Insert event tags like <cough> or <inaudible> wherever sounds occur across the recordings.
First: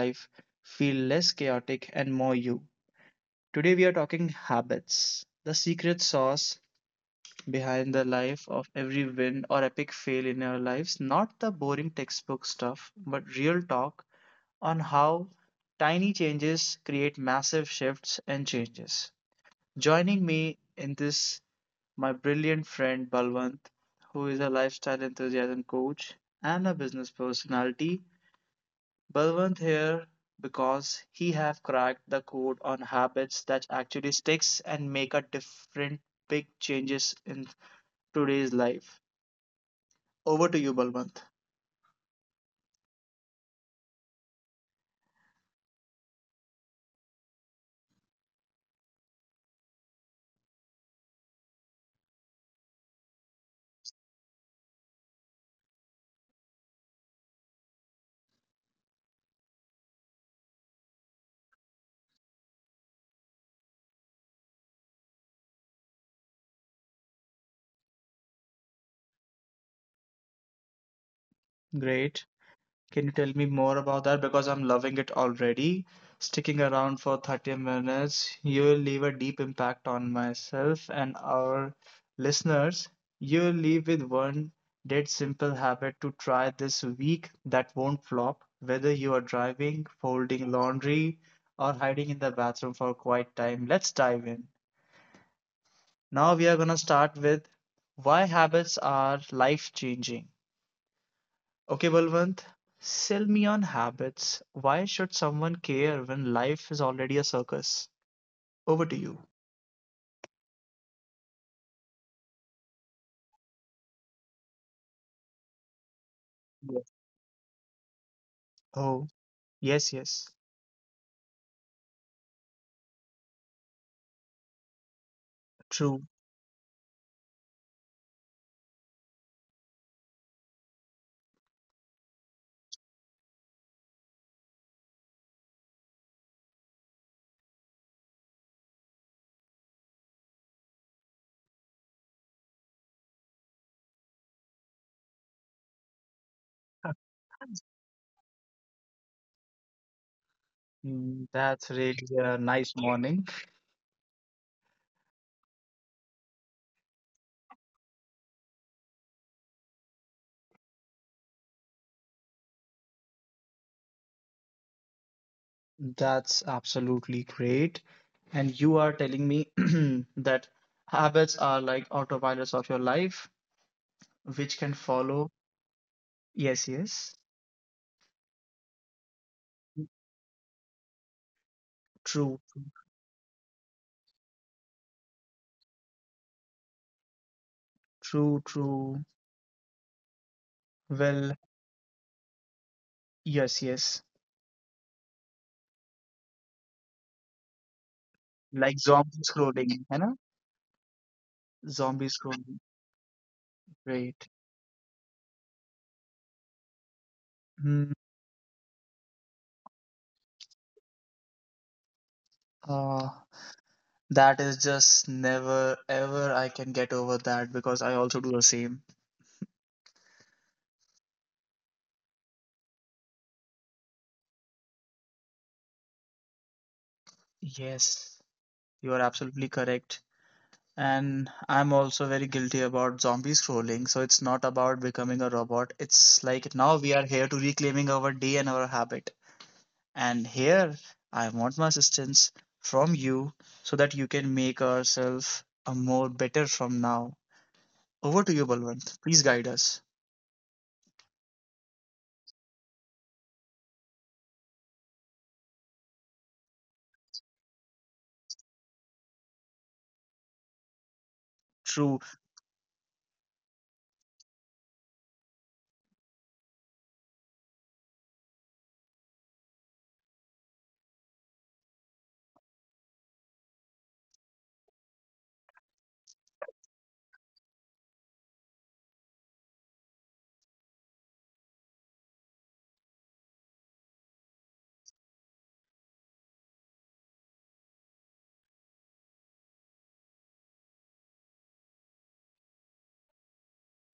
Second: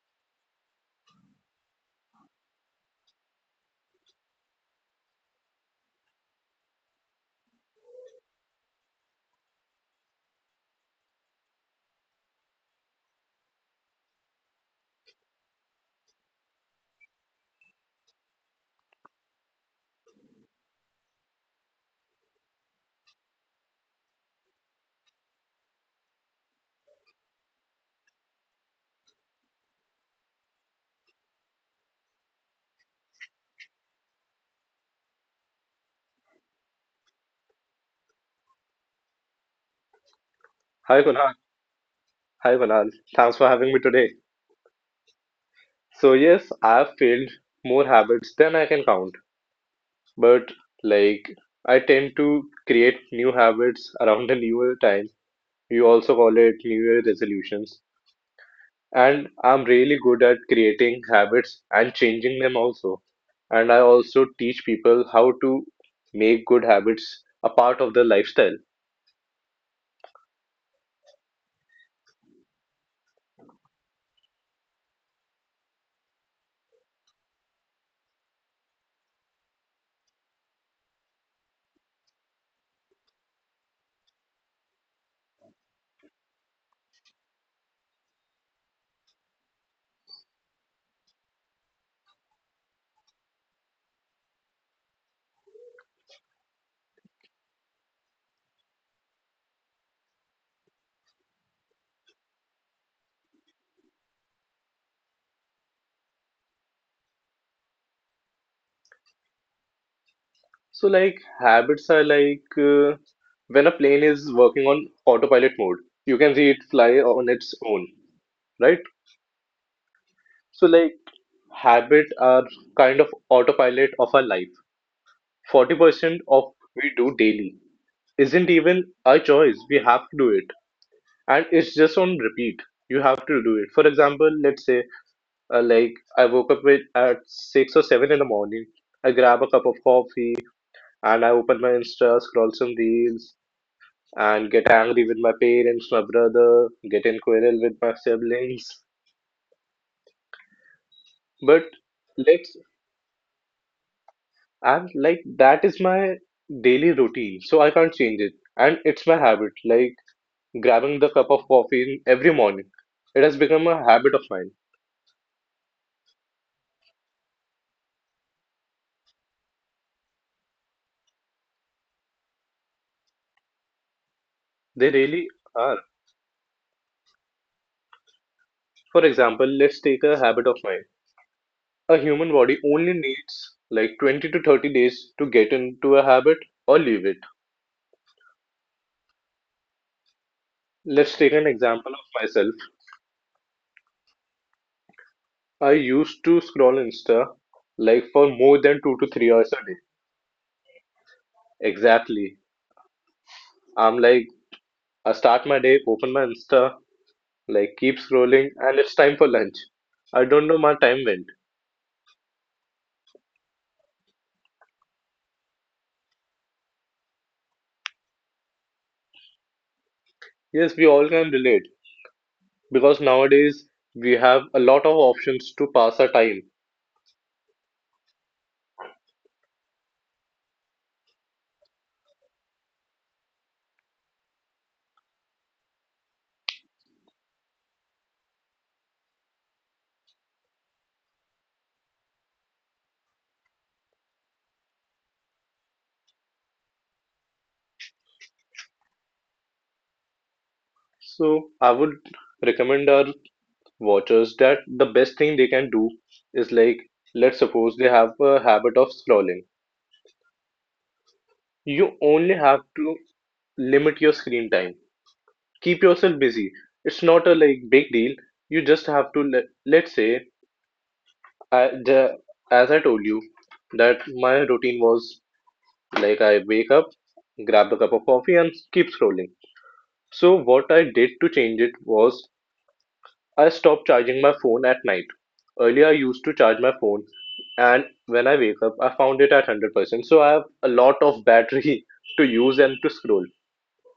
life feel less chaotic and more you. Today we are talking habits, the secret sauce behind the life of every win or epic fail in our lives, not the boring textbook stuff, but real talk on how tiny changes create massive shifts and changes. Joining me in this, my brilliant friend Balwant, who is a lifestyle enthusiasm coach and a business personality. Balwant here because he have cracked the code on habits that actually sticks and make a different big changes in today's life. Over to you, Hi Balwant. Kunal. Hi Kunal. Thanks for having me today. So yes, I've failed more habits than I can count. But like I tend to create new habits around the new year time. You also call it new year resolutions. And I'm really good at creating habits and changing them also. And I also teach people how to make good habits a part of their lifestyle. Great. Can you tell me more about that? Because I'm loving it already. Sticking around for 30 minutes, you'll leave a deep impact on myself and our listeners. You'll leave with one dead simple habit to try this week that won't flop, whether you are driving, folding laundry, or hiding in the bathroom for quiet time. Let's dive in. Now we are going to start with why habits are life changing. Okay, Balwant, sell me on habits. Why should someone care when life is already a circus? Over to you. So, habits are like when a plane is working on autopilot mode, you can see it Yes. fly on its own, right? Oh, yes, yes. So, habit are kind of autopilot of our life. True. 40% of we do daily isn't even a choice. We have to do it. And it's just on repeat. You have to do it. For example, let's say, I woke up at 6 or 7 in the morning. I grab a cup of coffee and I open my Insta, scroll some reels, and get angry with my parents, my brother, get in quarrel with <laughs> my siblings. Mm, But that's really a let's, nice morning. and like that is my daily routine, so I can't change it. And it's my habit, like grabbing the cup of coffee in every morning. It has become a habit of mine. That's absolutely great. And you are telling me <clears throat> that habits are like autopilots of your life, which can They really follow. are. Yes, yes. For example, let's take a habit of mine. A human True, body only needs like 20 to 30 days to get into a habit or leave it. true, true. Let's take Well, an example of myself. yes, yes. I used to scroll Insta like for more than Like two to zombie three hours a day. scrolling, you know? Zombie Exactly. scrolling, I'm like, great. I start my day, open my Insta, like Hmm. keep scrolling, and it's time for lunch. I don't know my time went. Uh, that is just never ever I can get over that because I also do the same. Yes, we all can relate because nowadays we have a lot of options to pass our time. Yes, you are absolutely correct. And I'm also very guilty about zombie scrolling. So it's not about becoming a robot. It's like now we are here to reclaiming our day and our habit. And here I want my assistance from you so that you can make ourselves a more better from now. Over to you, Balwant. Please guide us. So I would recommend our watchers that the best thing they can do is like, let's suppose they have a habit of scrolling. You True. only have to limit your screen time keep yourself busy. It's not a like big deal. You just have to let's say I the, as I told you that my routine was like I wake up, grab a cup of coffee and keep scrolling. So what I did to change it was I stopped charging my phone at night. Earlier I used to charge my phone and when I wake up I found it at 100%. So I have a lot of battery <laughs> to use and to scroll.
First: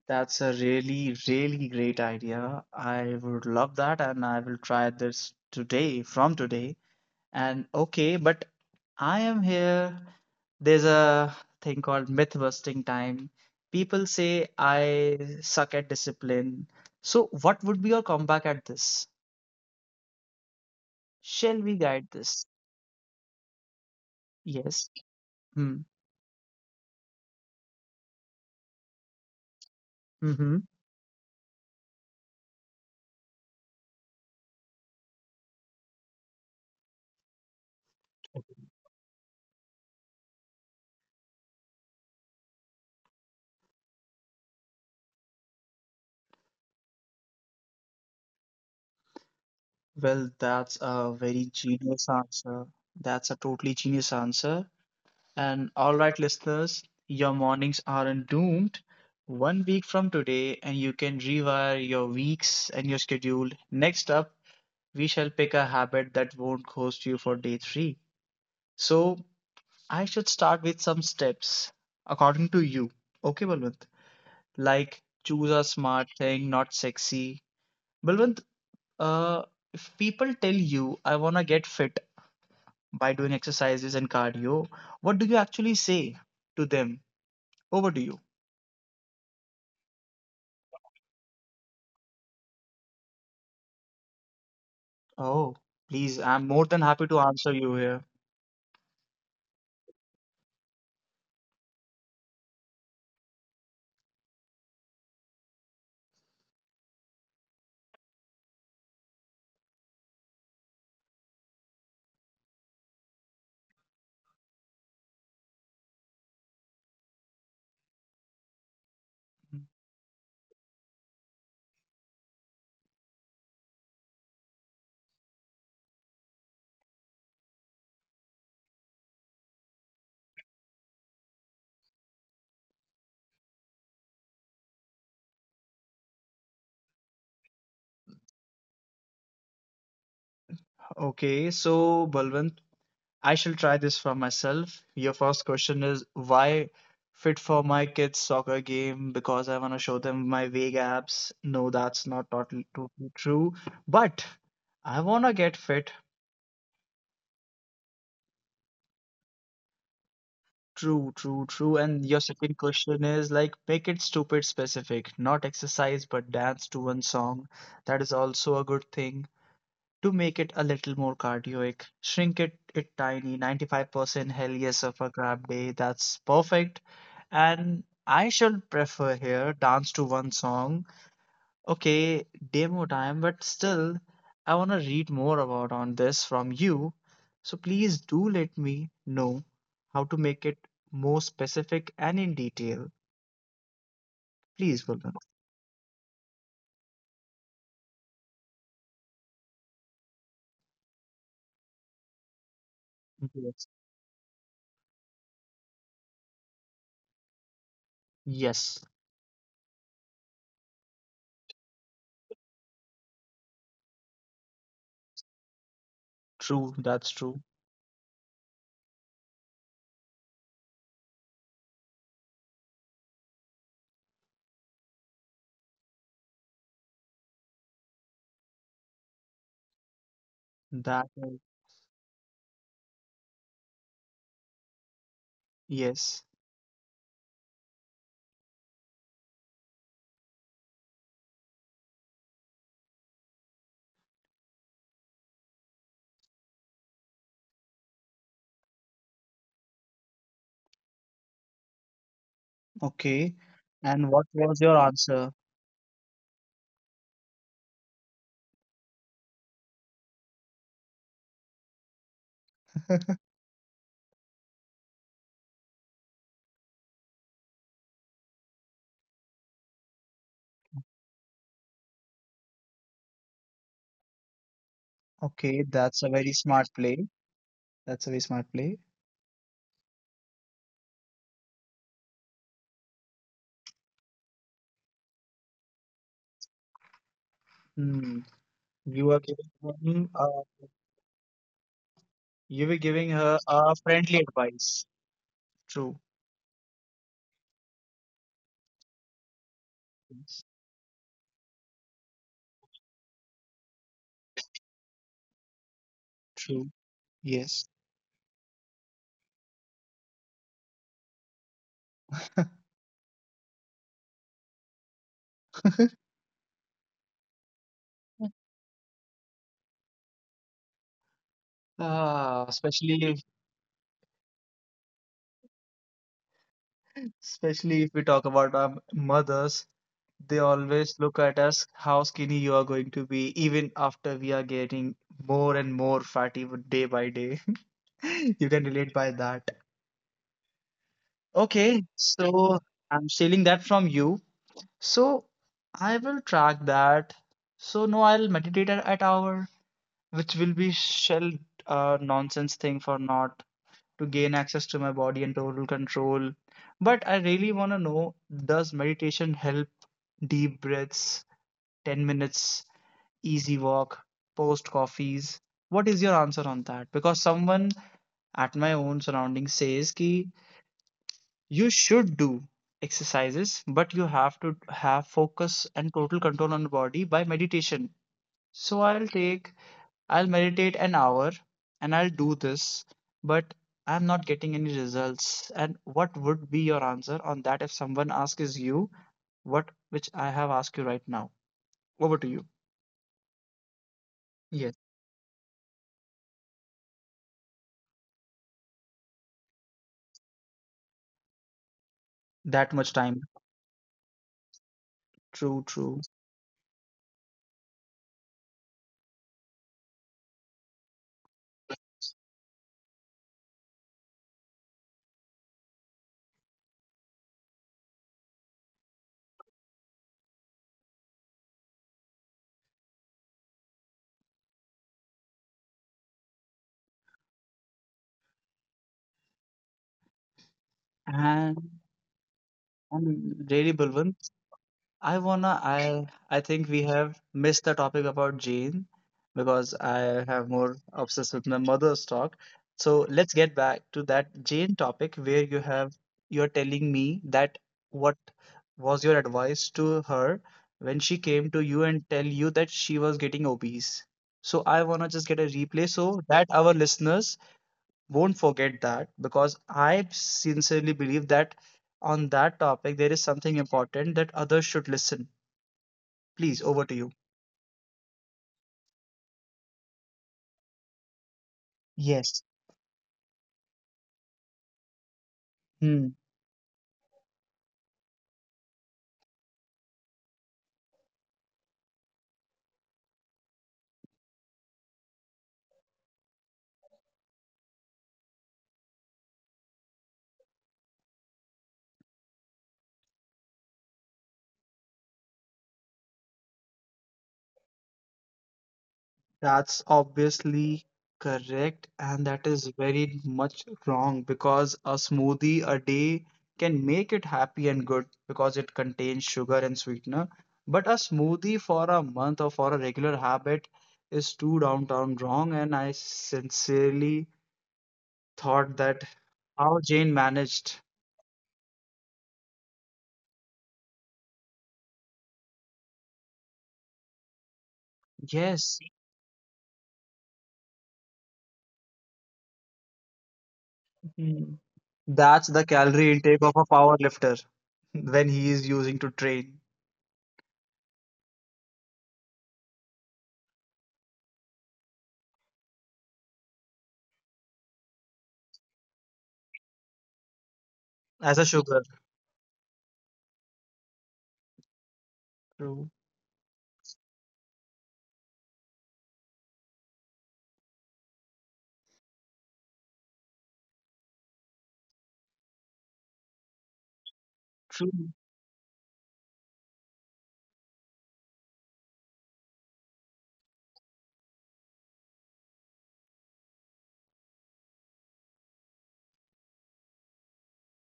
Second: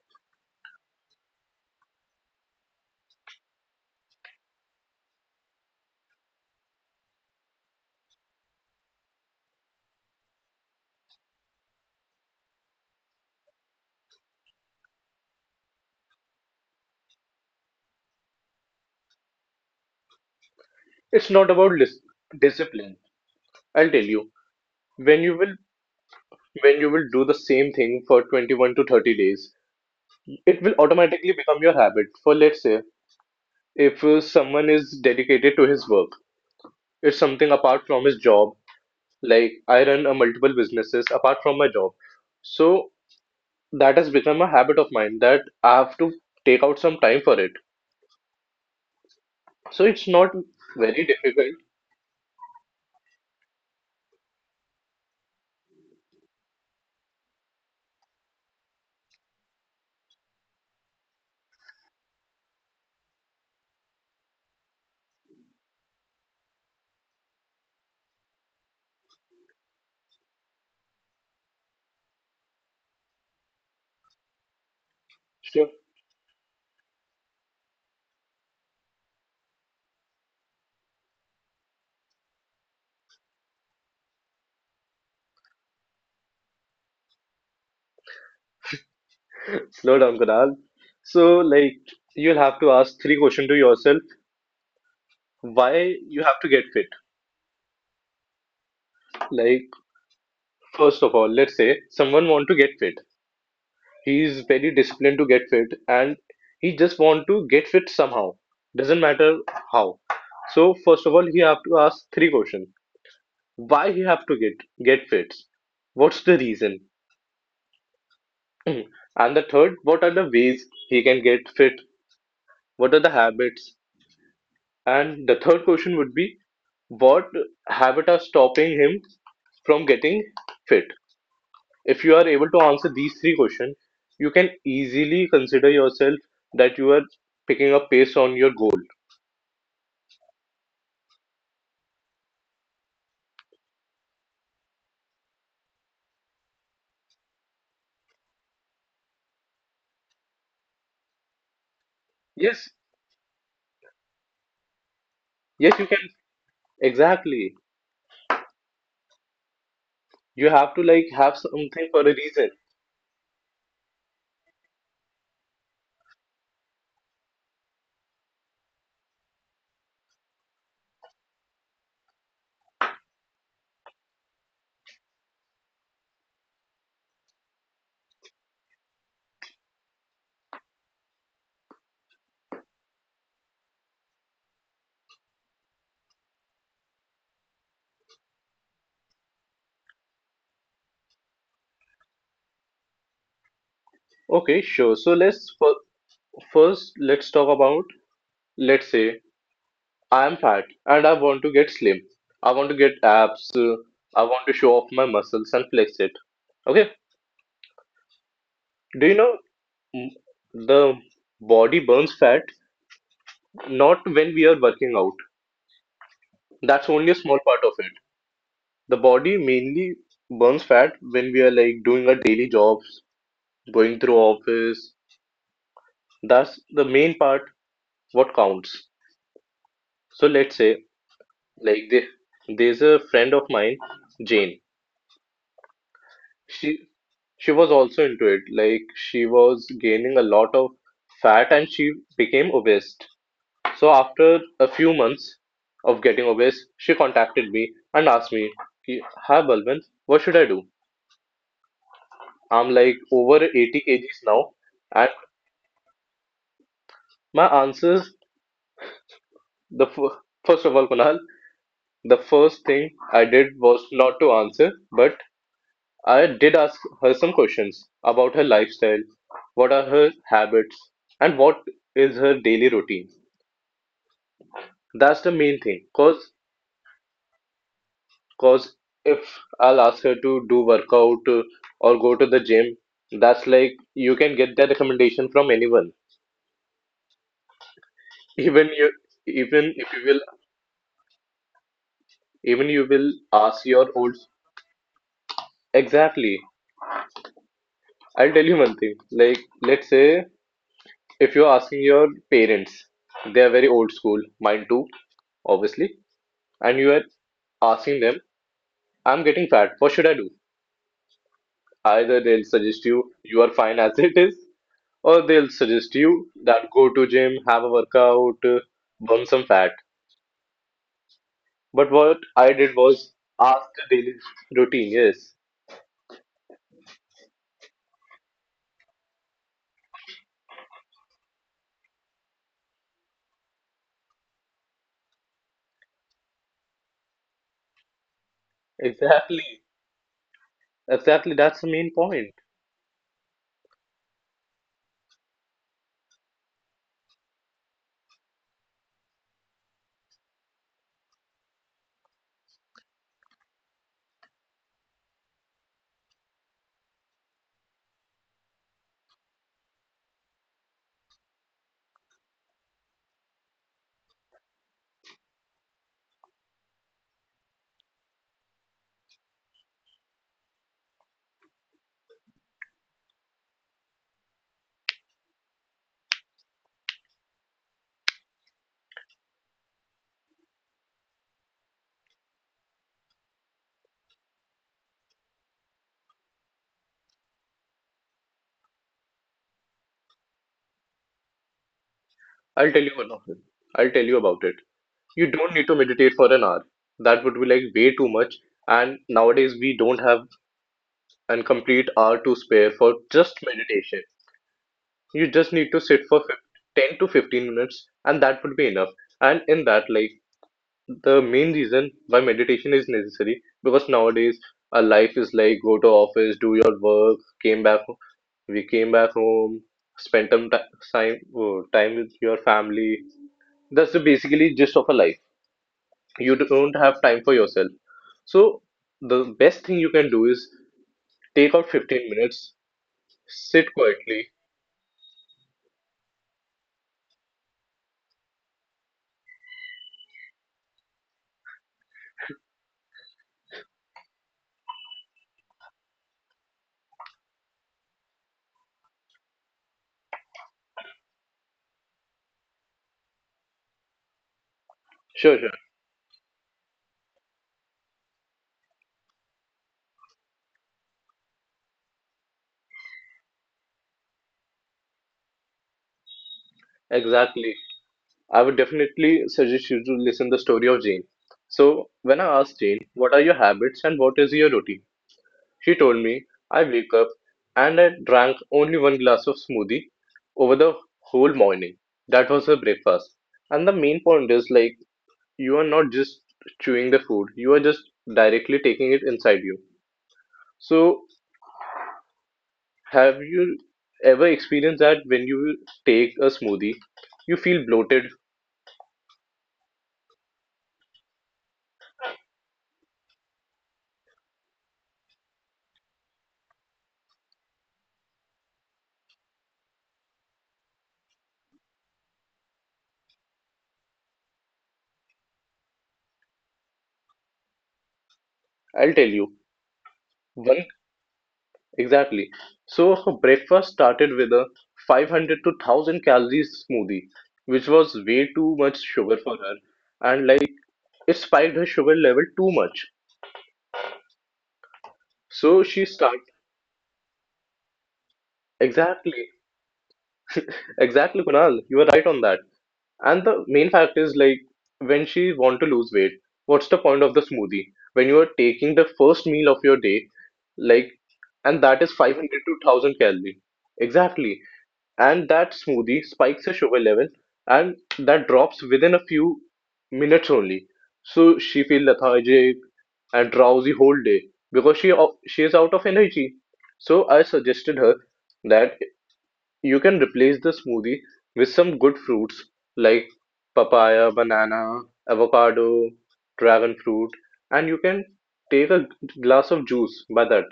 That's a really, really great idea. I would love that, and I will try this today, from today. And okay, but I am here. There's a thing called myth busting time. People say I suck at discipline. So, what would be your comeback at this? Shall we It's not guide about this? Discipline. I'll tell Yes. you Hmm. when you will when you will do the same thing for 21 to 30 days, Mm-hmm. it will automatically become your habit. For let's say, if someone is dedicated to his work, it's something apart from his job. Like I run a multiple businesses apart from my job, so that has become a habit of mine that I have to take out some time for it. Well, that's So a it's not very genius very difficult. answer. That's a totally genius answer. And all right, listeners, your mornings aren't doomed. One week from today, and you can rewire your weeks and your schedule. Next up, we shall pick a habit that won't cost you for day three. So, I should start with some steps according to you. Okay, Balwant? Like choose a smart thing, not Sure. sexy. Balwant, uh, if people tell you, I want to get fit by doing exercises and cardio, what do you actually say to them? Over to you. <laughs> Slow down, Kunal. So, you'll have to ask three questions to yourself. Oh, please, I'm more than happy to Why answer you have you to get here. fit? Like first of all, let's say someone want to get fit. He is very disciplined to get fit and he just want to get fit somehow. Doesn't matter how. So first of all, he have to ask three questions. Why he have to get fit? What's the reason? <clears throat> And the third, what are the ways he can get fit? What are the habits? And the third question would be what habit are stopping him from getting fit? If you are able to answer these three questions, you can easily consider yourself that you are picking up pace on your goal. Okay, so Balwant, I shall try this for myself. Your first question is why fit for my kids soccer game because I want to show them my vague abs. No, that's not totally, totally true, but Yes, I want to get fit. yes, you can. Exactly. True, true, true. And your You second have to question like is have like something make it for a stupid reason. specific, not exercise but dance to one song. That is also a good thing to make it a little more cardioic. Shrink it, it tiny, 95% hell yes of a crab day. That's perfect. And I shall prefer here dance to one song. Okay, demo time, but still, I want to read more about on this from you. So please do let me know how to make it more specific and in detail. Please, Vulcan. Okay, sure. So let's first let's talk about let's say I am fat and I want to get slim. Yes. I want to get abs. I want to show off my muscles and flex it. Okay. Yes, Do you know mm, the body burns fat not when we are working out. true. That's true. That's only a small part of it. The body mainly burns fat when we are like doing our daily jobs, going through office. That's the main part what counts. That So is, let's say like there's a friend of mine, Jane. yes. She she was also into it. Like she was gaining a lot of fat and she became obese. So after a few months of getting obese, she contacted me and asked me, "Ki, "Hi Balwant, what should I do? Okay. I'm like And over what was 80 your kgs answer? now." My answers, the first of all, Kunal, the <laughs> first thing I did was not to answer, but I did ask her some questions about her lifestyle, what are her habits, and what is her daily routine. Okay, that's That's a the very main thing. smart play. Cause, That's a very smart play. cause if I'll ask her to do workout or go to the gym, that's like you can get that recommendation from anyone. Hmm. You were Even giving you, him, even uh, if you will, you were giving even her you will a friendly ask your old advice. True. exactly I'll tell you one thing. Like, let's Yes. say if you're asking your parents, they are very old school, mine too, obviously, True. and you are Yes. asking them, I'm getting fat, what should I do? Either they'll suggest you, you are fine as it is, or they'll <laughs> suggest you that go to gym, have a workout, burn some fat. But Ah, what especially I did if, was ask the daily routine. Yes, especially if we talk about our mothers, they always look at us how skinny you are going to be, even after we are getting more and more fatty with- day by day. <laughs> You can relate by that. exactly, Okay, exactly. That's the main so point. I'm stealing that from you. So I will track that. So no, I'll meditate at hour, which will be shell nonsense thing for not to gain access to my body and total control. But I really want to know, does meditation help deep breaths, 10 minutes, easy walk, post coffees? What is your answer on that? Because someone at my own surrounding says ki you should do exercises but you have to have focus and total control on the body by meditation, so I'll take, I'll meditate an hour and I'll do this, but I'm not getting any results. And what would be your answer on that if someone asks you what which I have asked you right now? Over to you. I'll tell you one Yes, of it. I'll tell you about it. You don't need to meditate for an hour. That would be like way too much. And nowadays, we don't have that much an time. complete hour to spare for just True, meditation. true. You just need to sit for 10 to 15 minutes, and that would be enough. And in that, like, the main reason why meditation is necessary because nowadays our life is like go to office, do your work, came back, we came back home, spend some time, oh, time with your family. That's the basically gist of a life. You don't have time for yourself, so the best and thing you can do is take out and really 15 Balwant, minutes, I sit wanna quietly. I think we have missed the topic about Jane because I have more obsessed with my mother's talk. So let's get back to that Jane topic where you have, you're telling me that what was your advice to her when she came to you and tell you that she was getting obese. So I wanna just get a replay so that our Sure, sure, listeners won't forget that because I sincerely believe that on that topic there is something important that others should listen. Please, over to you. exactly, I would definitely suggest you to listen the story of Yes. Jane. So when I asked Jane what are your habits and what is your Hmm. routine, she told me I wake up and I drank only one glass of smoothie over the whole morning. That was her breakfast. And the main point is like you are not just chewing the food, you are just directly taking it inside you. So, have you ever experienced that when you take a smoothie, you feel bloated? That's obviously correct, and that is very much wrong because a smoothie a day can make it happy and good because it contains sugar and sweetener. But a smoothie for a month or for a regular habit is too downtown wrong, and I sincerely thought that I'll tell you. how Jane managed. One, exactly. So, <laughs> breakfast started with a 500 to 1000 calories smoothie, which was way Yes. too much sugar for her. And like, it spiked her sugar level too much. Hmm. That's the So, calorie she intake of a started. power lifter <laughs> when he is using to train. Exactly. Exactly, Kunal. You were right on that. And the main fact is like when she want to lose weight, what's the point of the smoothie? When you are taking the first meal of your day, like As a sugar. and that is 500 to 1000 calorie. Exactly. And True, that smoothie spikes your sugar level and that drops within a few minutes only. So she feels lethargic and drowsy whole day because she is out of energy. So I true. suggested her that you can replace the smoothie with some good fruits like papaya, banana, avocado, dragon fruit, and you can take a glass of juice by that.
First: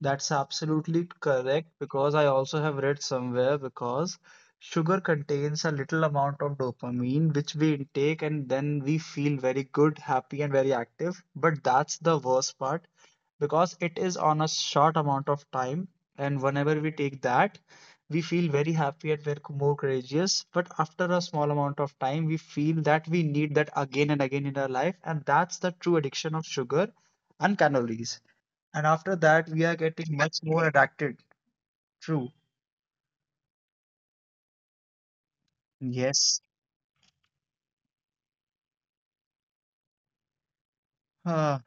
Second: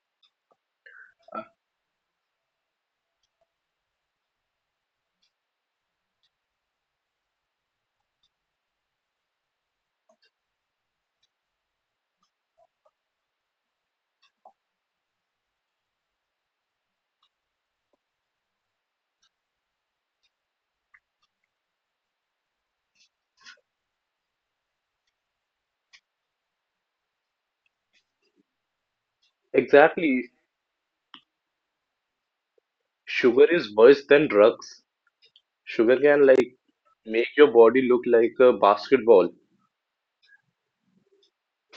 That's absolutely correct because I also have read somewhere because sugar contains a little amount of dopamine which we intake and then we feel very good, happy, and very active. But that's the worst part because it is on a short amount of time, and whenever we take that we feel very happy and we're more courageous, but after a small amount of time we feel that we need that again and again in our life, and that's the true addiction of sugar and calories, and after that we are getting Exactly. much more addicted. True. Sugar is worse than drugs. Sugar can Yes. like make your body look like a basketball. uh,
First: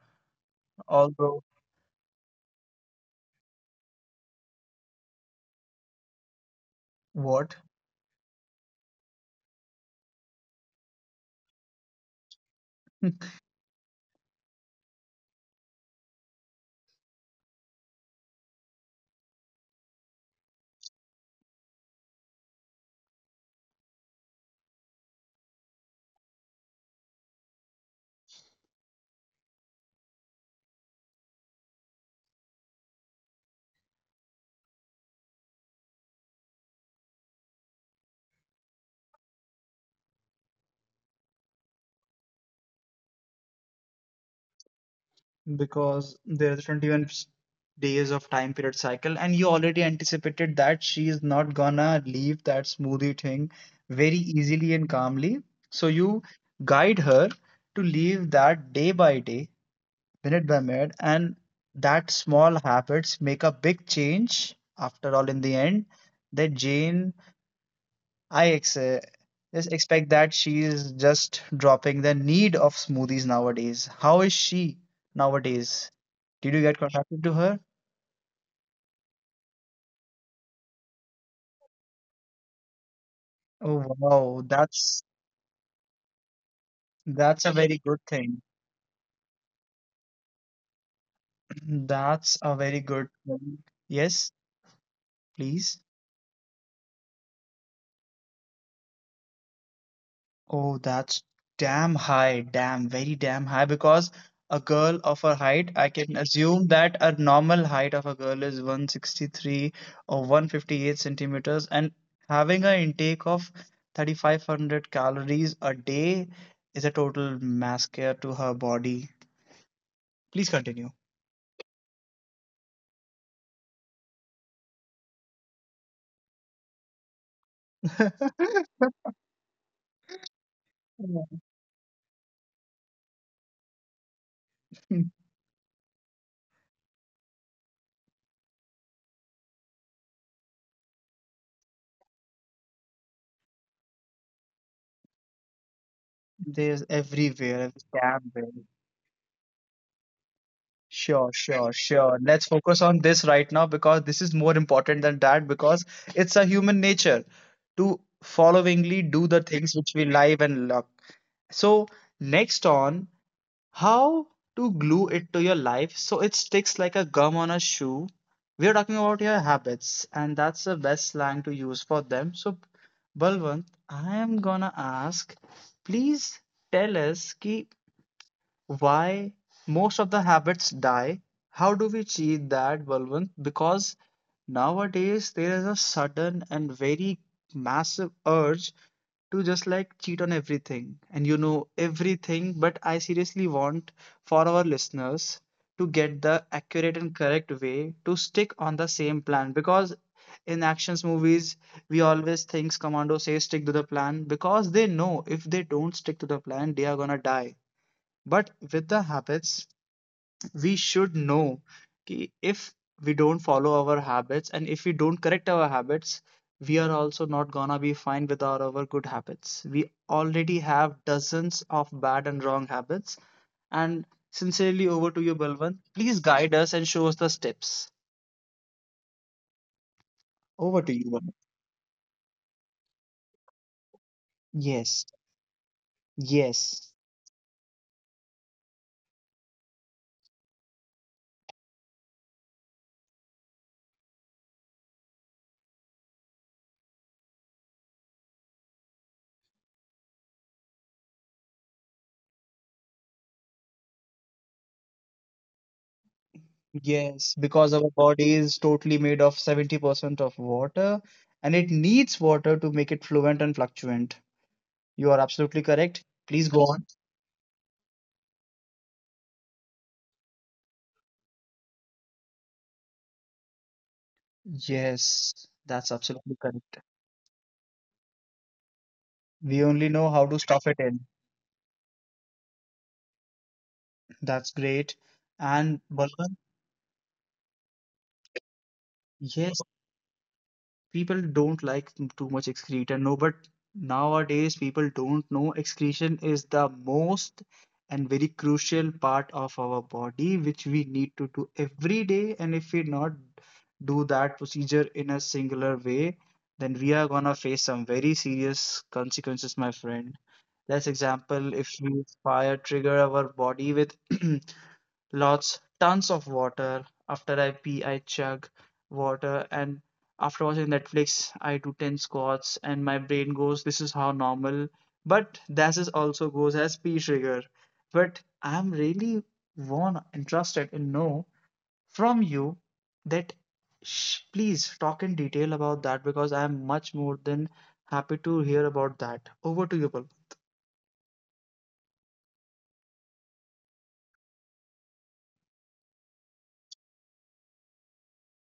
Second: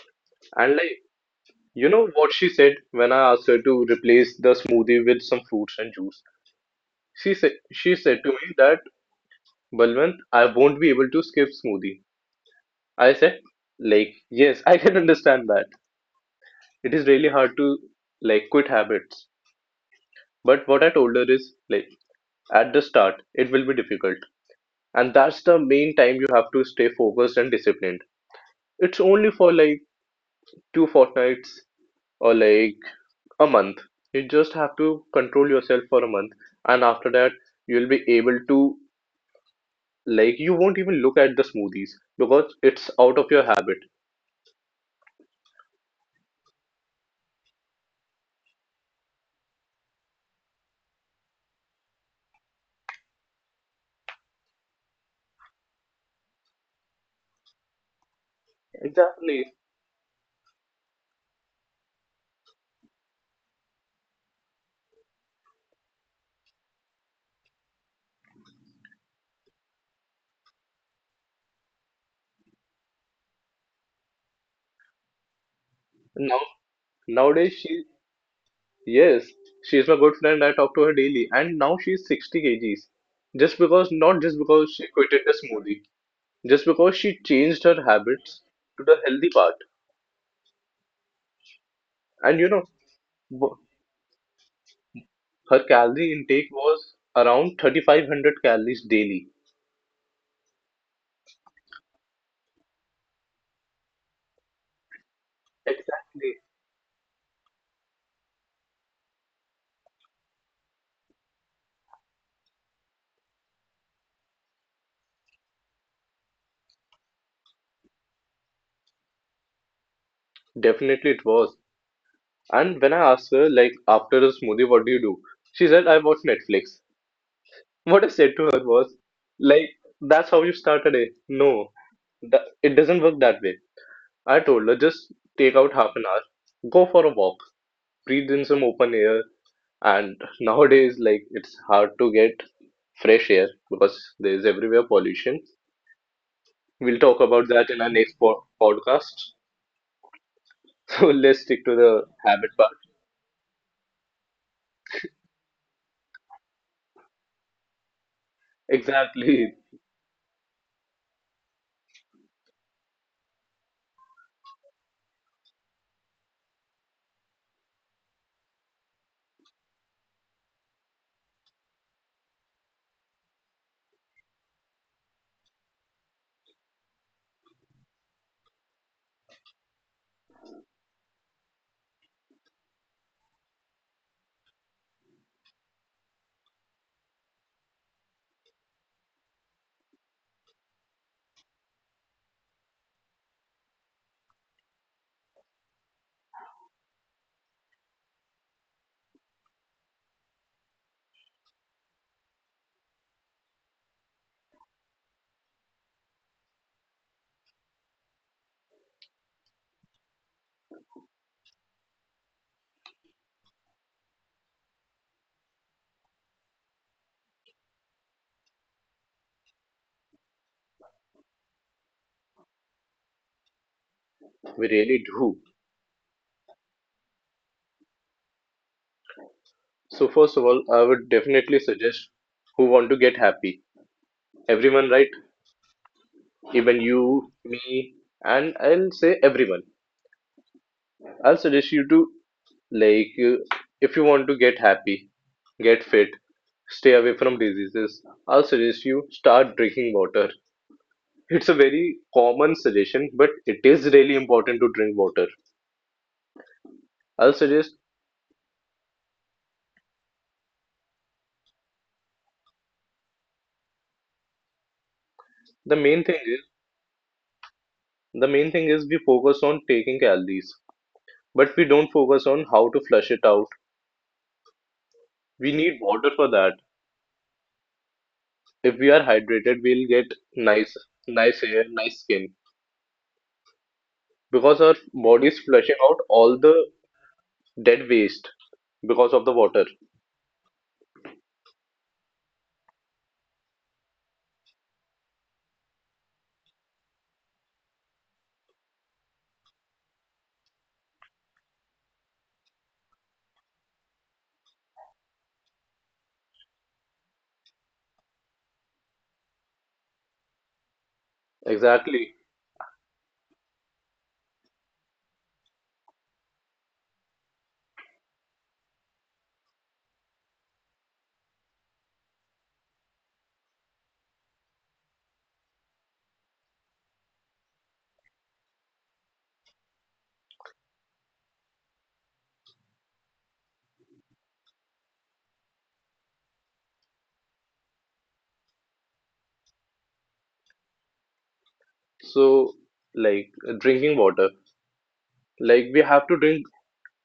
And like, although you know what she said when I asked her to replace the smoothie with some fruits and juice? What She said to me that Balwant, I won't be able to skip smoothie. <laughs> I said, like, yes, <laughs> I can understand that. It is really hard to like quit habits. But what I told her is like at the start, it will be difficult. And that's the main time you have to stay focused and disciplined. It's only for like two fortnights or like a month. You just have to control yourself for a month. And after that, you'll be able to you won't even look at the smoothies because it's out of your habit. Because there's days of time period cycle, and you already anticipated that she is not gonna leave that smoothie thing very easily and calmly, so you guide her to leave that day by day, minute Exactly. by minute, and that small habits make a big change after all. In the end, that Jane, I ex just expect that she is just dropping the need of smoothies nowadays. How is she nowadays? Did you get contacted to Now her? nowadays she Yes, she is my good friend. I talk to her daily, and now she is 60 Oh kgs. wow, Just because, that's not just because she quitted the smoothie, that's a just very good because she thing. changed her habits to the healthy part. <clears throat> That's a very good And you thing. know, Yes, wh- please. her calorie intake was around 3500 calories daily. Oh, that's damn high, damn, very damn high. Because a girl of her height, I can assume that a Exactly. normal height of a girl is 163 or 158 centimeters, and having an intake of 3,500 calories a day is a total massacre to her body. Please continue. Definitely it was. And when I asked her, like, after a smoothie, what do you do? She said, I watch Netflix. <laughs> What I <laughs> said to her was, like, that's how you start a day. No, that, it doesn't work that way. I told her, just take out half an hour, go for a walk, breathe in some open air. And nowadays, it's hard to get fresh air because there's everywhere pollution. There's We'll everywhere, talk every about that damn in our where. next podcast. Sure, <laughs> So sure, let's stick sure. to Let's the focus on habit this part. right now because this is more important than that because it's a human nature to followingly do the things which we Exactly. live and love. So, next on how to glue it to your life so it sticks like a gum on a shoe. We are talking about your habits, and that's the best slang to use for them. So, Balwant, I am gonna ask, please tell us ki why most of the habits die, how do we cheat that, Balwant? Because nowadays there is a sudden and very massive urge to just like cheat on everything and you know everything, but I seriously want for our listeners to get the accurate and correct way to stick on the same plan because in actions movies we always think commando say stick to the plan because they know if they don't stick to the plan they are gonna die. But with the habits, we should know that if we don't follow our habits and if we don't correct our habits, we are also not gonna be fine without our good habits. We already have dozens of bad and wrong habits. And sincerely, over to you, Balwant. <laughs> We Please really guide do. us and show us the steps. Over to you, Balwant. So, first of all, I would definitely suggest who want to get happy. Yes, Everyone, right? yes, Even you, me, and I'll say everyone. I'll suggest you to, like, you, if you want to get happy, get fit, stay away from diseases, I'll suggest you start drinking water. It's a very common suggestion, but it is really important to drink water. yes, because our I'll body suggest, is totally made of 70% of water and it needs water to make it fluent and fluctuant. You are absolutely correct. Please the go main on. thing is the main thing is we focus on taking calories, but we don't focus on how to flush it out. Yes, that's We absolutely need correct. water for that. We only know If how we to are stuff it in. hydrated, we'll get nice nice hair, nice skin, That's great. And because our Balwant, body is flushing out all the dead yes, waste because of the water. people don't like too much excreta. No, but nowadays people don't know excretion is the most and very crucial part of our body, which we need to do every day. And if we not do that procedure in a singular way, then we are gonna face some very serious consequences, my friend. Let's example, if we fire trigger our Exactly. body with <clears throat> lots, tons of water. After I pee, I chug water, and after watching Netflix, I do 10 squats, and my brain goes, This is how normal. But that is also goes as pee trigger. But I'm really want interested in know from you that sh please talk in detail about that because I am much more than happy to hear about that. Over to you, Pal. So, drinking water, like, we have to drink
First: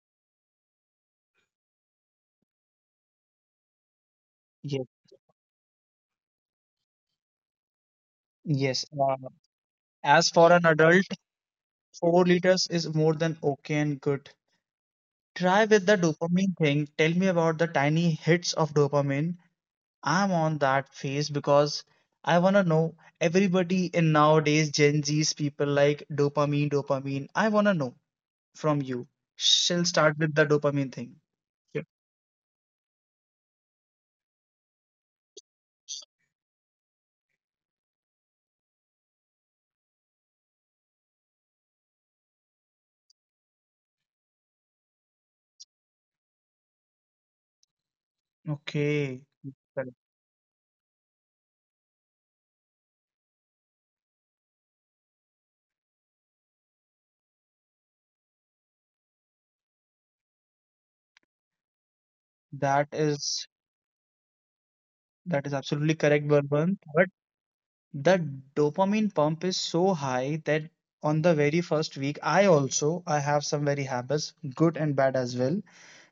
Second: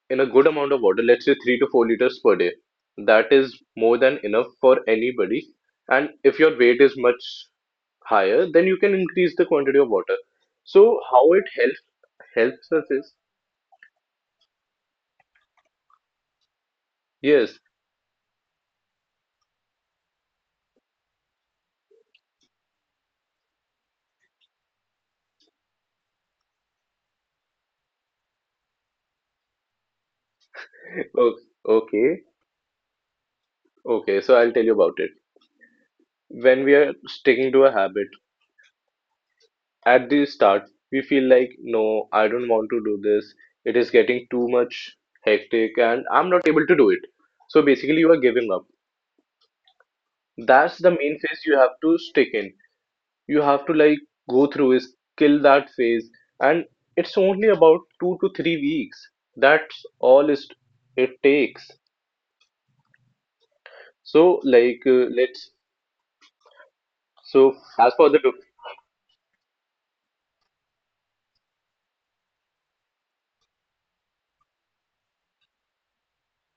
in a good amount of water, let's say 3 to 4 liters per day. That is more than enough for anybody. And if your weight is much higher, then you Yes, can increase the quantity of water. as for an So, adult, how it helps, 4 liters helps us is is more than okay and good. Try with the dopamine thing. Tell me about yes. the tiny hits of dopamine. I'm on that phase because I wanna know everybody in nowadays Gen Z's people like dopamine, dopamine. I wanna know from you. She'll start with the dopamine thing. <laughs> o- Yeah. okay, okay. So I'll tell you about it. When we are sticking to a habit, at the start, we feel like, no, I don't want to do this. It is getting too much hectic and I'm not able to do it. So basically, you are giving up. Okay. Correct. That's the main phase you have to stick in. You have to, like, go through is kill that phase, and it's only about 2 to 3 weeks. That's all is it takes. That is So let's, that is absolutely correct, Bourbon. But so as for the, the dopamine pump is so high that on the very first week I also I have some very habits good and bad as well,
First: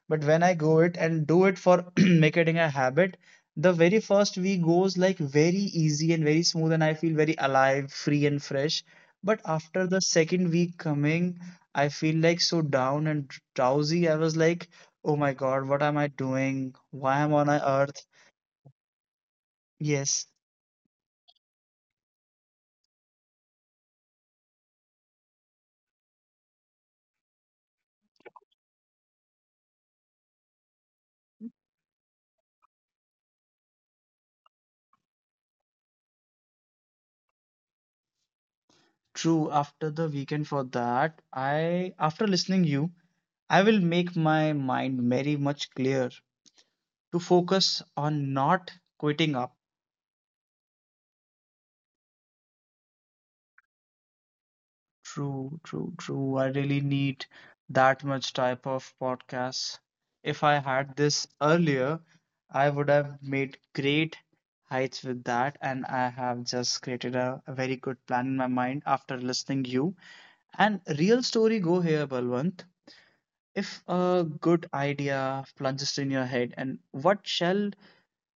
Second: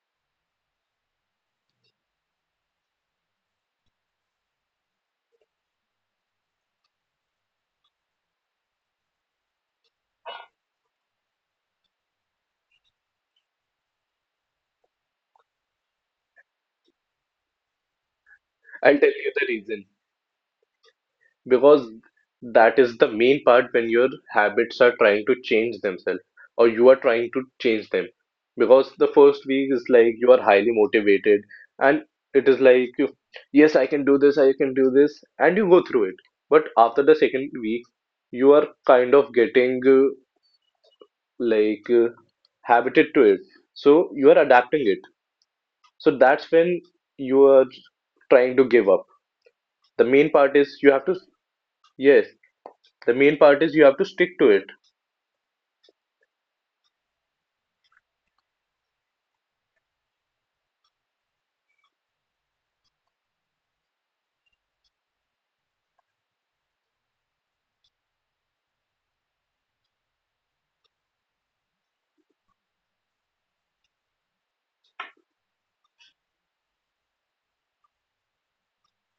but when I go it and do it for <clears throat> making a habit, the very first week goes like very easy and very smooth, and I feel very alive, free and fresh, but after the second week coming, I feel like so down and drowsy. I was like, oh my god, what am I doing, why am I on earth? I'll tell you the reason, Yes. because that is the main part when your habits are trying to change themselves, or you are trying to change them, because the first week is like you are highly motivated, and it is like yes, I can do this, I can do this, and you go through it. But after the second week, you are kind of getting True, after the weekend for like that, uh, I after habited to listening it, you, so you I are will make adapting it. my mind very So much that's clear when you are to focus trying to give on up. not quitting The up. main part is you have to, yes, the main part is you have to stick to it. True, true, true. I really need that much type of podcast. If I had this earlier, I would have made great heights with that, and I have just created a very good plan in my mind after listening you. And real story go here, Balwant. If a good idea plunges in your head, and what shall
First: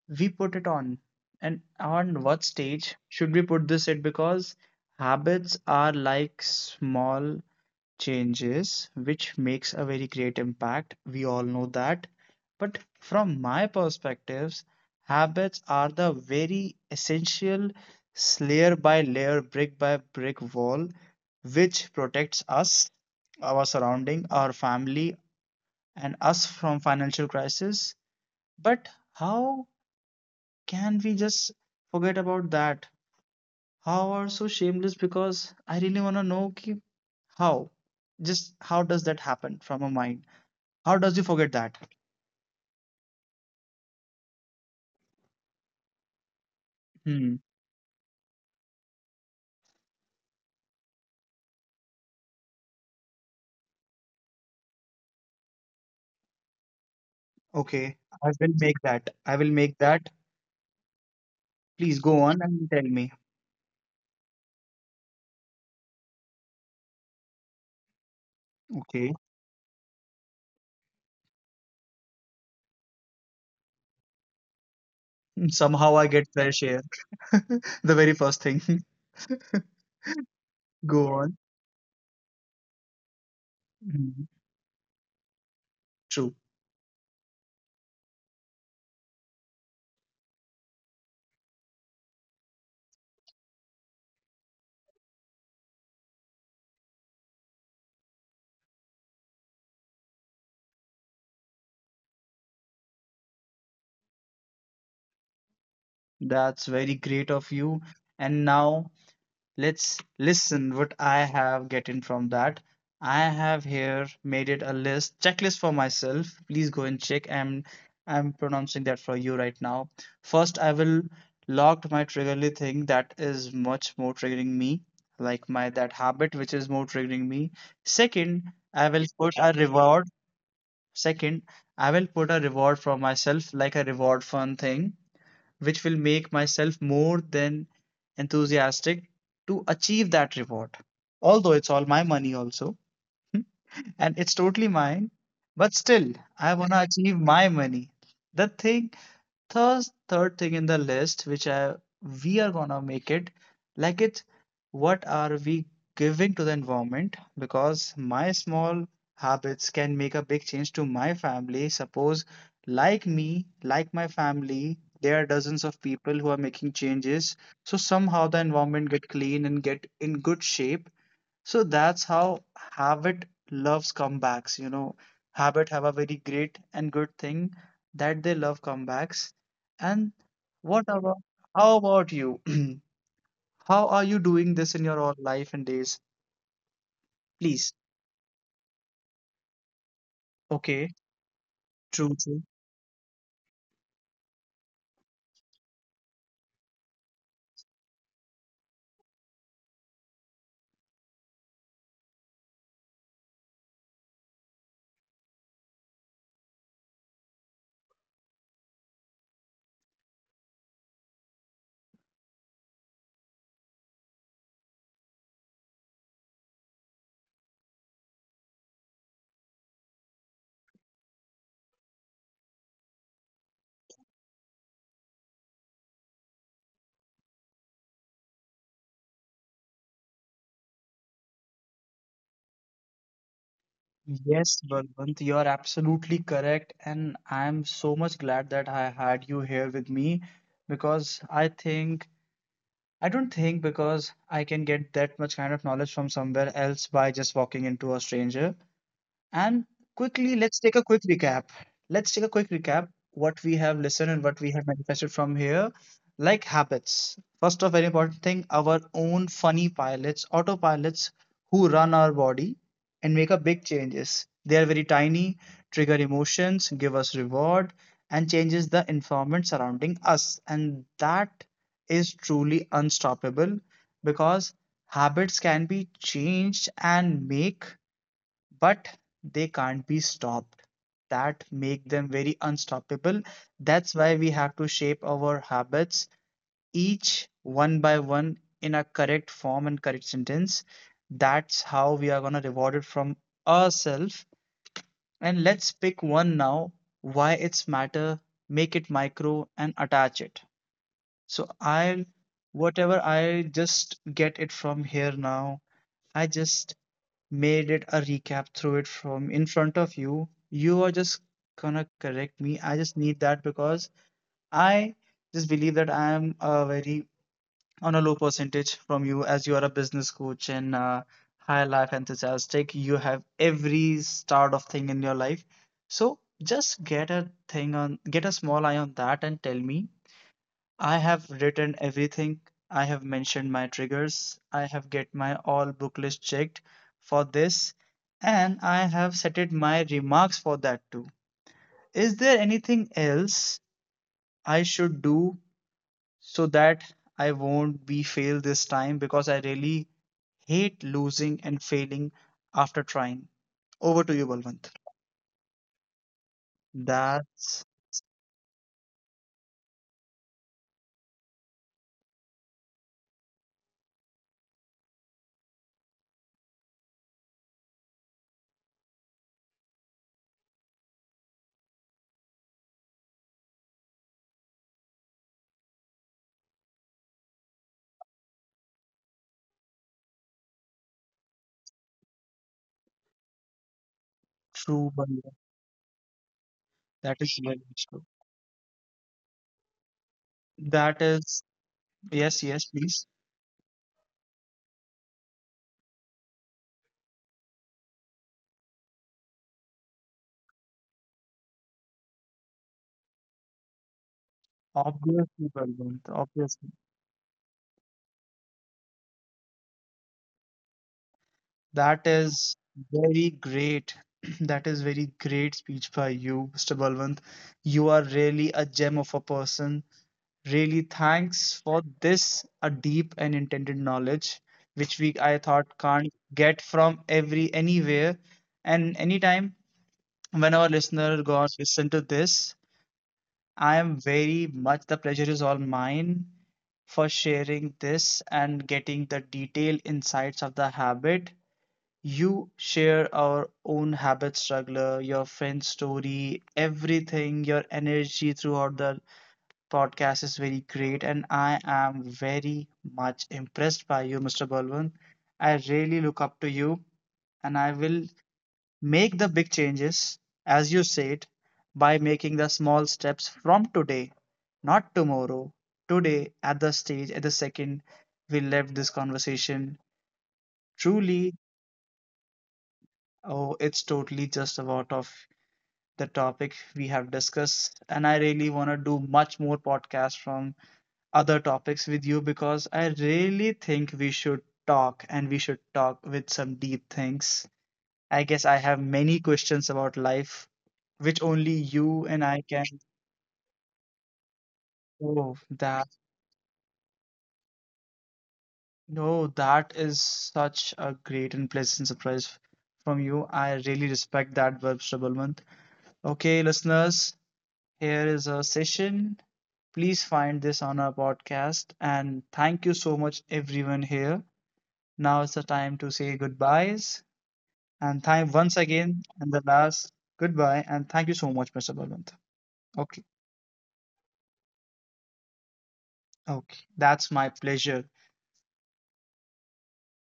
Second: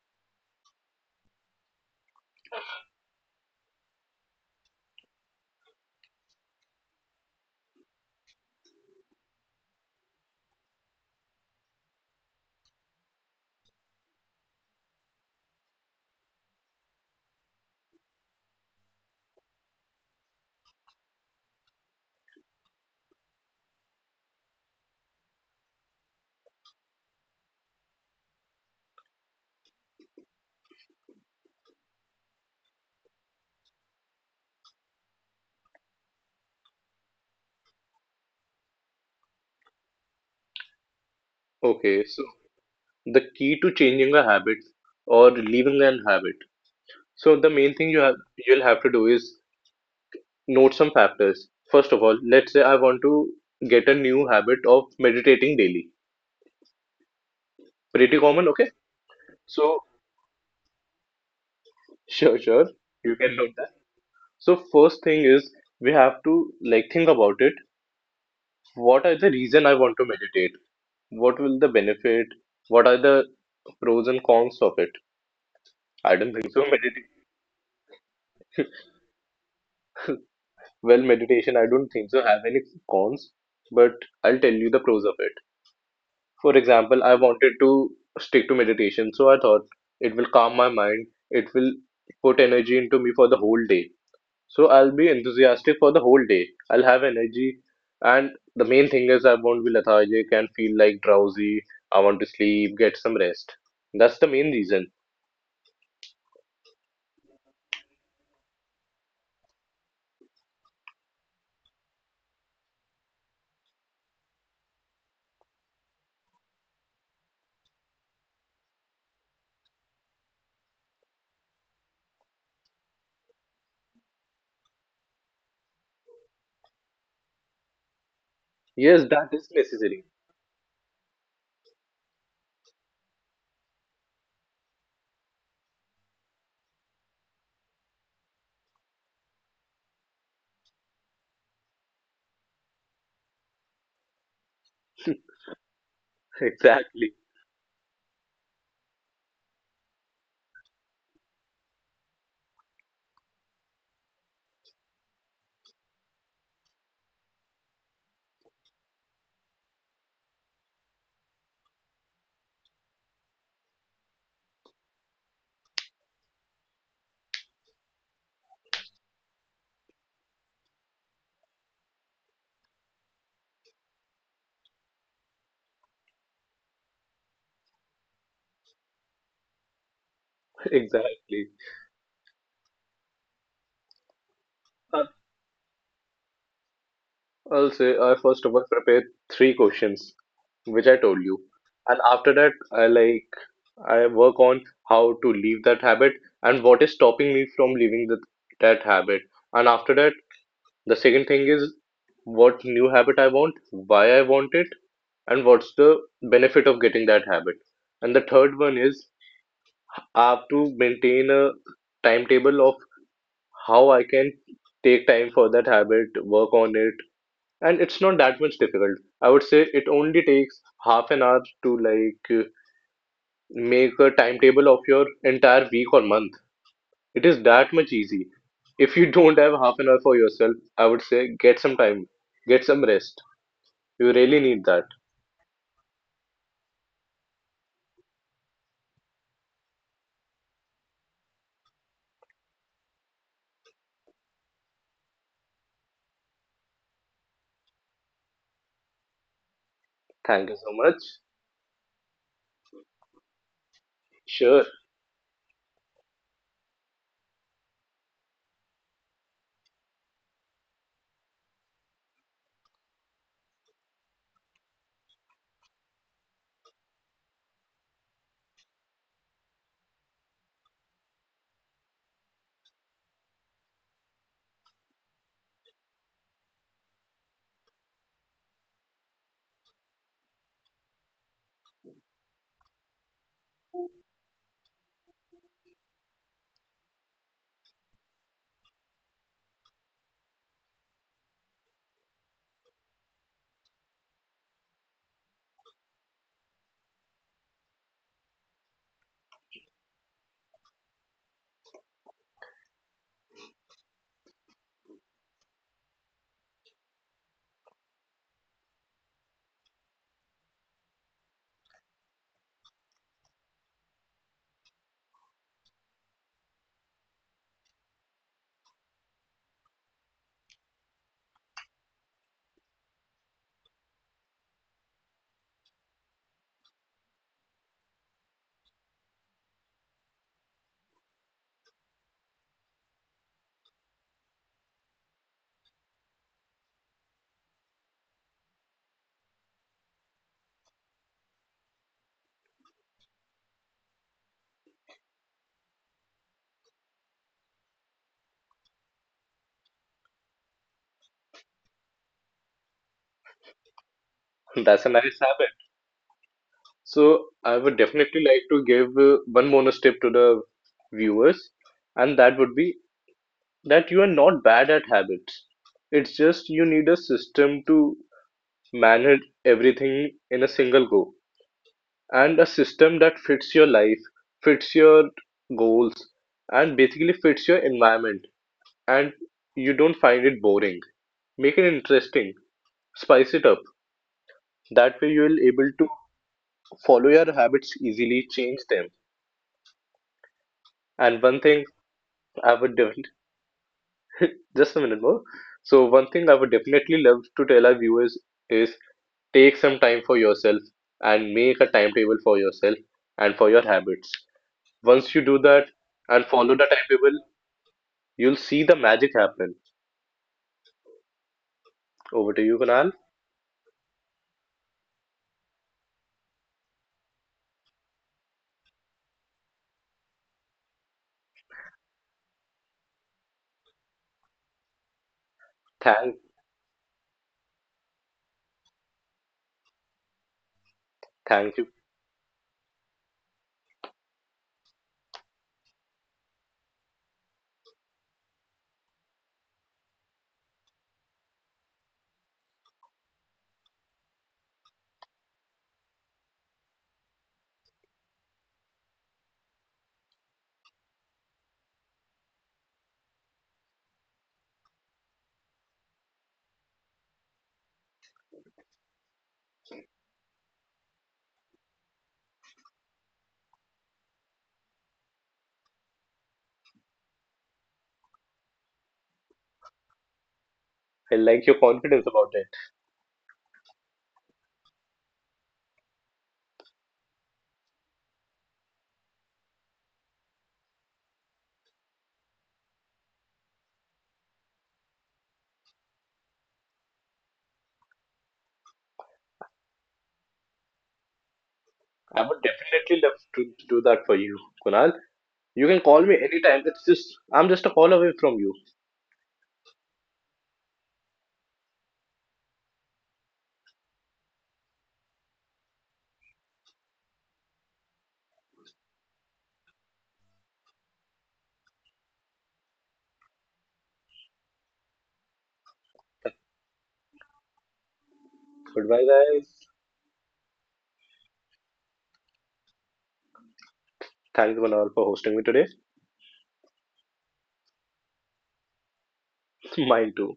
we put it on? And on what stage should we put this at? Because habits are like small changes which makes a very great impact. We all know that. But from my perspectives, habits are the very essential layer by layer, brick by brick wall, which protects us, our surrounding, our family, and us from financial crisis, but how can we just forget about that? How are so shameless? Because I really want to know ki how, just how does that happen from a mind? How does you forget Okay, that? so the key to changing a habit or leaving an habit. So the Hmm. main thing you have you'll have to do is note some factors. First of all, let's say I want to get a new habit of meditating daily. Pretty Okay, common, i okay? will make that i So will make that Please sure, go on sure, and tell you can me. note that. So first thing is, we have to, like, think about it. What are the Okay, reason I want to meditate? What will the benefit? What are the pros and cons of it? I somehow don't I think get so. fair Meditation, share. <laughs> The very first thing. <laughs> well, Go meditation, I on. don't think so, have any cons, but I'll tell Mhm. you the pros of it. For True. example, I wanted to stick to meditation, so I thought it will calm my mind, it will put energy into me for the whole day. So I'll be enthusiastic for the whole day. I'll have energy, and the main thing is I won't be lethargic and feel like drowsy. I want to sleep, get some rest. That's the main reason. That's very great of you, and now let's listen what I have gotten from that. I have here made it a list checklist for myself. Please go and check. I'm pronouncing that for you right now. First, I will logged my triggerly thing that is much more triggering me, like my that habit which is more triggering me. Second, Yes, I that will is put a necessary. reward. Second, I will put a reward for myself, like a reward fun thing which will make myself more than enthusiastic to achieve that reward. Although it's all my money, also, and it's totally mine, but still, I want to <laughs> achieve my money. The thing, third thing in the list which I, we are gonna make it, like, it's, what are we giving to the environment, because my small habits can make a big change to my family, suppose, like me, like my family, there are dozens of people who are making changes, so somehow the environment get clean and get in good shape. So that's how habit loves comebacks. You know, habit have a very great and good thing, that they love comebacks. And Exactly, what exactly. about, how about you? <clears throat> How are you doing I'll this in your own life and days? I'll say, Please. I first of all prepare three questions which I told Okay, you. And after true, that, true. I work on how to leave that habit, and what is stopping me from leaving that habit. And after that, the second thing is what new habit I want, why I want it, and what's the benefit of getting that habit. And the third one is I have to maintain a timetable of how I can take time for that habit, work on it, and it's not that much difficult. I would say it only takes half an hour to, like, make a timetable of your entire week or month. It is that much easy. If you don't have half an hour for yourself, I would say get some time, get some rest. You really need that. Yes, Balwant, you are absolutely correct, and I am so much glad that I had you here with me, because I think, I don't think, because I can get that much kind of knowledge from somewhere else by just walking into a stranger. And Thank you quickly, so let's much. take a quick recap. Let's take a quick recap what we have listened and Sure. what we have manifested from here. Like habits. First of very important thing, our own funny pilots, autopilots who run our body and make up big changes. They are very tiny, trigger emotions, give us reward, and changes the environment surrounding us. And that is truly unstoppable, because habits can be changed and make, but they can't be stopped. That make them very unstoppable. That's why we have to shape our habits each one by one in a correct form and correct sentence. That's how we are going to reward it from ourselves. And let's pick one now, why it's matter, make it micro and attach it. So I will, whatever I just get it from here now, I just made it a recap through it from in front of you. You are just gonna correct me. I just need that because I just believe that I am a very on a low percentage from you, as you are a business coach and high life enthusiastic. You have every start of thing in your life. So just get a thing on, get a small eye on that and tell me. I have written everything. I have mentioned my triggers. I have get my all book list checked for this, and I have setted my remarks for that too. Is there anything else I should do, so that I won't be failed this time, because I really hate losing and failing after trying. Over to you, <laughs> That's a Balwant. nice habit. So, I would That's definitely like to give one bonus tip to the viewers, and that would be that you are not bad at habits. It's just you need a system to manage everything in a single go, and a system that fits your life, fits your goals, and basically fits your environment. And you don't find it boring. Make it interesting. Spice it up. That way you true, will Balwant. able to follow your That is habits very easily, true. change them. And That one thing is, I yes, would yes, please. just a minute more. So one thing I would definitely love to tell our viewers is take some time for yourself and make a timetable for yourself and for your habits. Once you do that Obviously, and Balwant, follow the obviously. timetable, you'll see the magic happen. Over That to you, is Kunal. very great. <clears throat> That is very great speech by you, Mr. Balwant. You are really a gem of a person. Really, thanks for this, a deep and intended knowledge, which we I thought Thank, can't get from every anywhere and anytime when our listener thank you. goes listen to this. I am very much, the pleasure is all mine for sharing this and getting the detailed insights of the habit. You share our own habit struggler, your friend's story, everything, your energy throughout the podcast is very great. And I am very much impressed by you, Mr. Balwant. I really look up to you, and I will make the big changes, as you said, by making the small steps from today, not tomorrow. Today, at the stage, at the second we left this conversation, I like your truly, confidence about it. oh, it's totally just about of the topic we have discussed. And I really want to do much more podcasts from other topics with you, because I really think we should talk, and we should talk with some deep things. I guess I have many questions about life, which only I you would and I can. definitely love to do that for you, Kunal. You Oh, can call me that. anytime. It's just, I'm just a call away from you. No, that is such a great and pleasant surprise from you. I really respect that verb, Shrabalwant. Okay, listeners, here is a session. Please find this on our podcast. And thank you so much, everyone here. Now is the time to say goodbyes. And thank once Goodbye, again, guys. and the last goodbye. And thank you so much, Mr. Balwant. Okay. Thanks, Kunal, for hosting me today. Okay, that's my pleasure. <laughs> Mine too.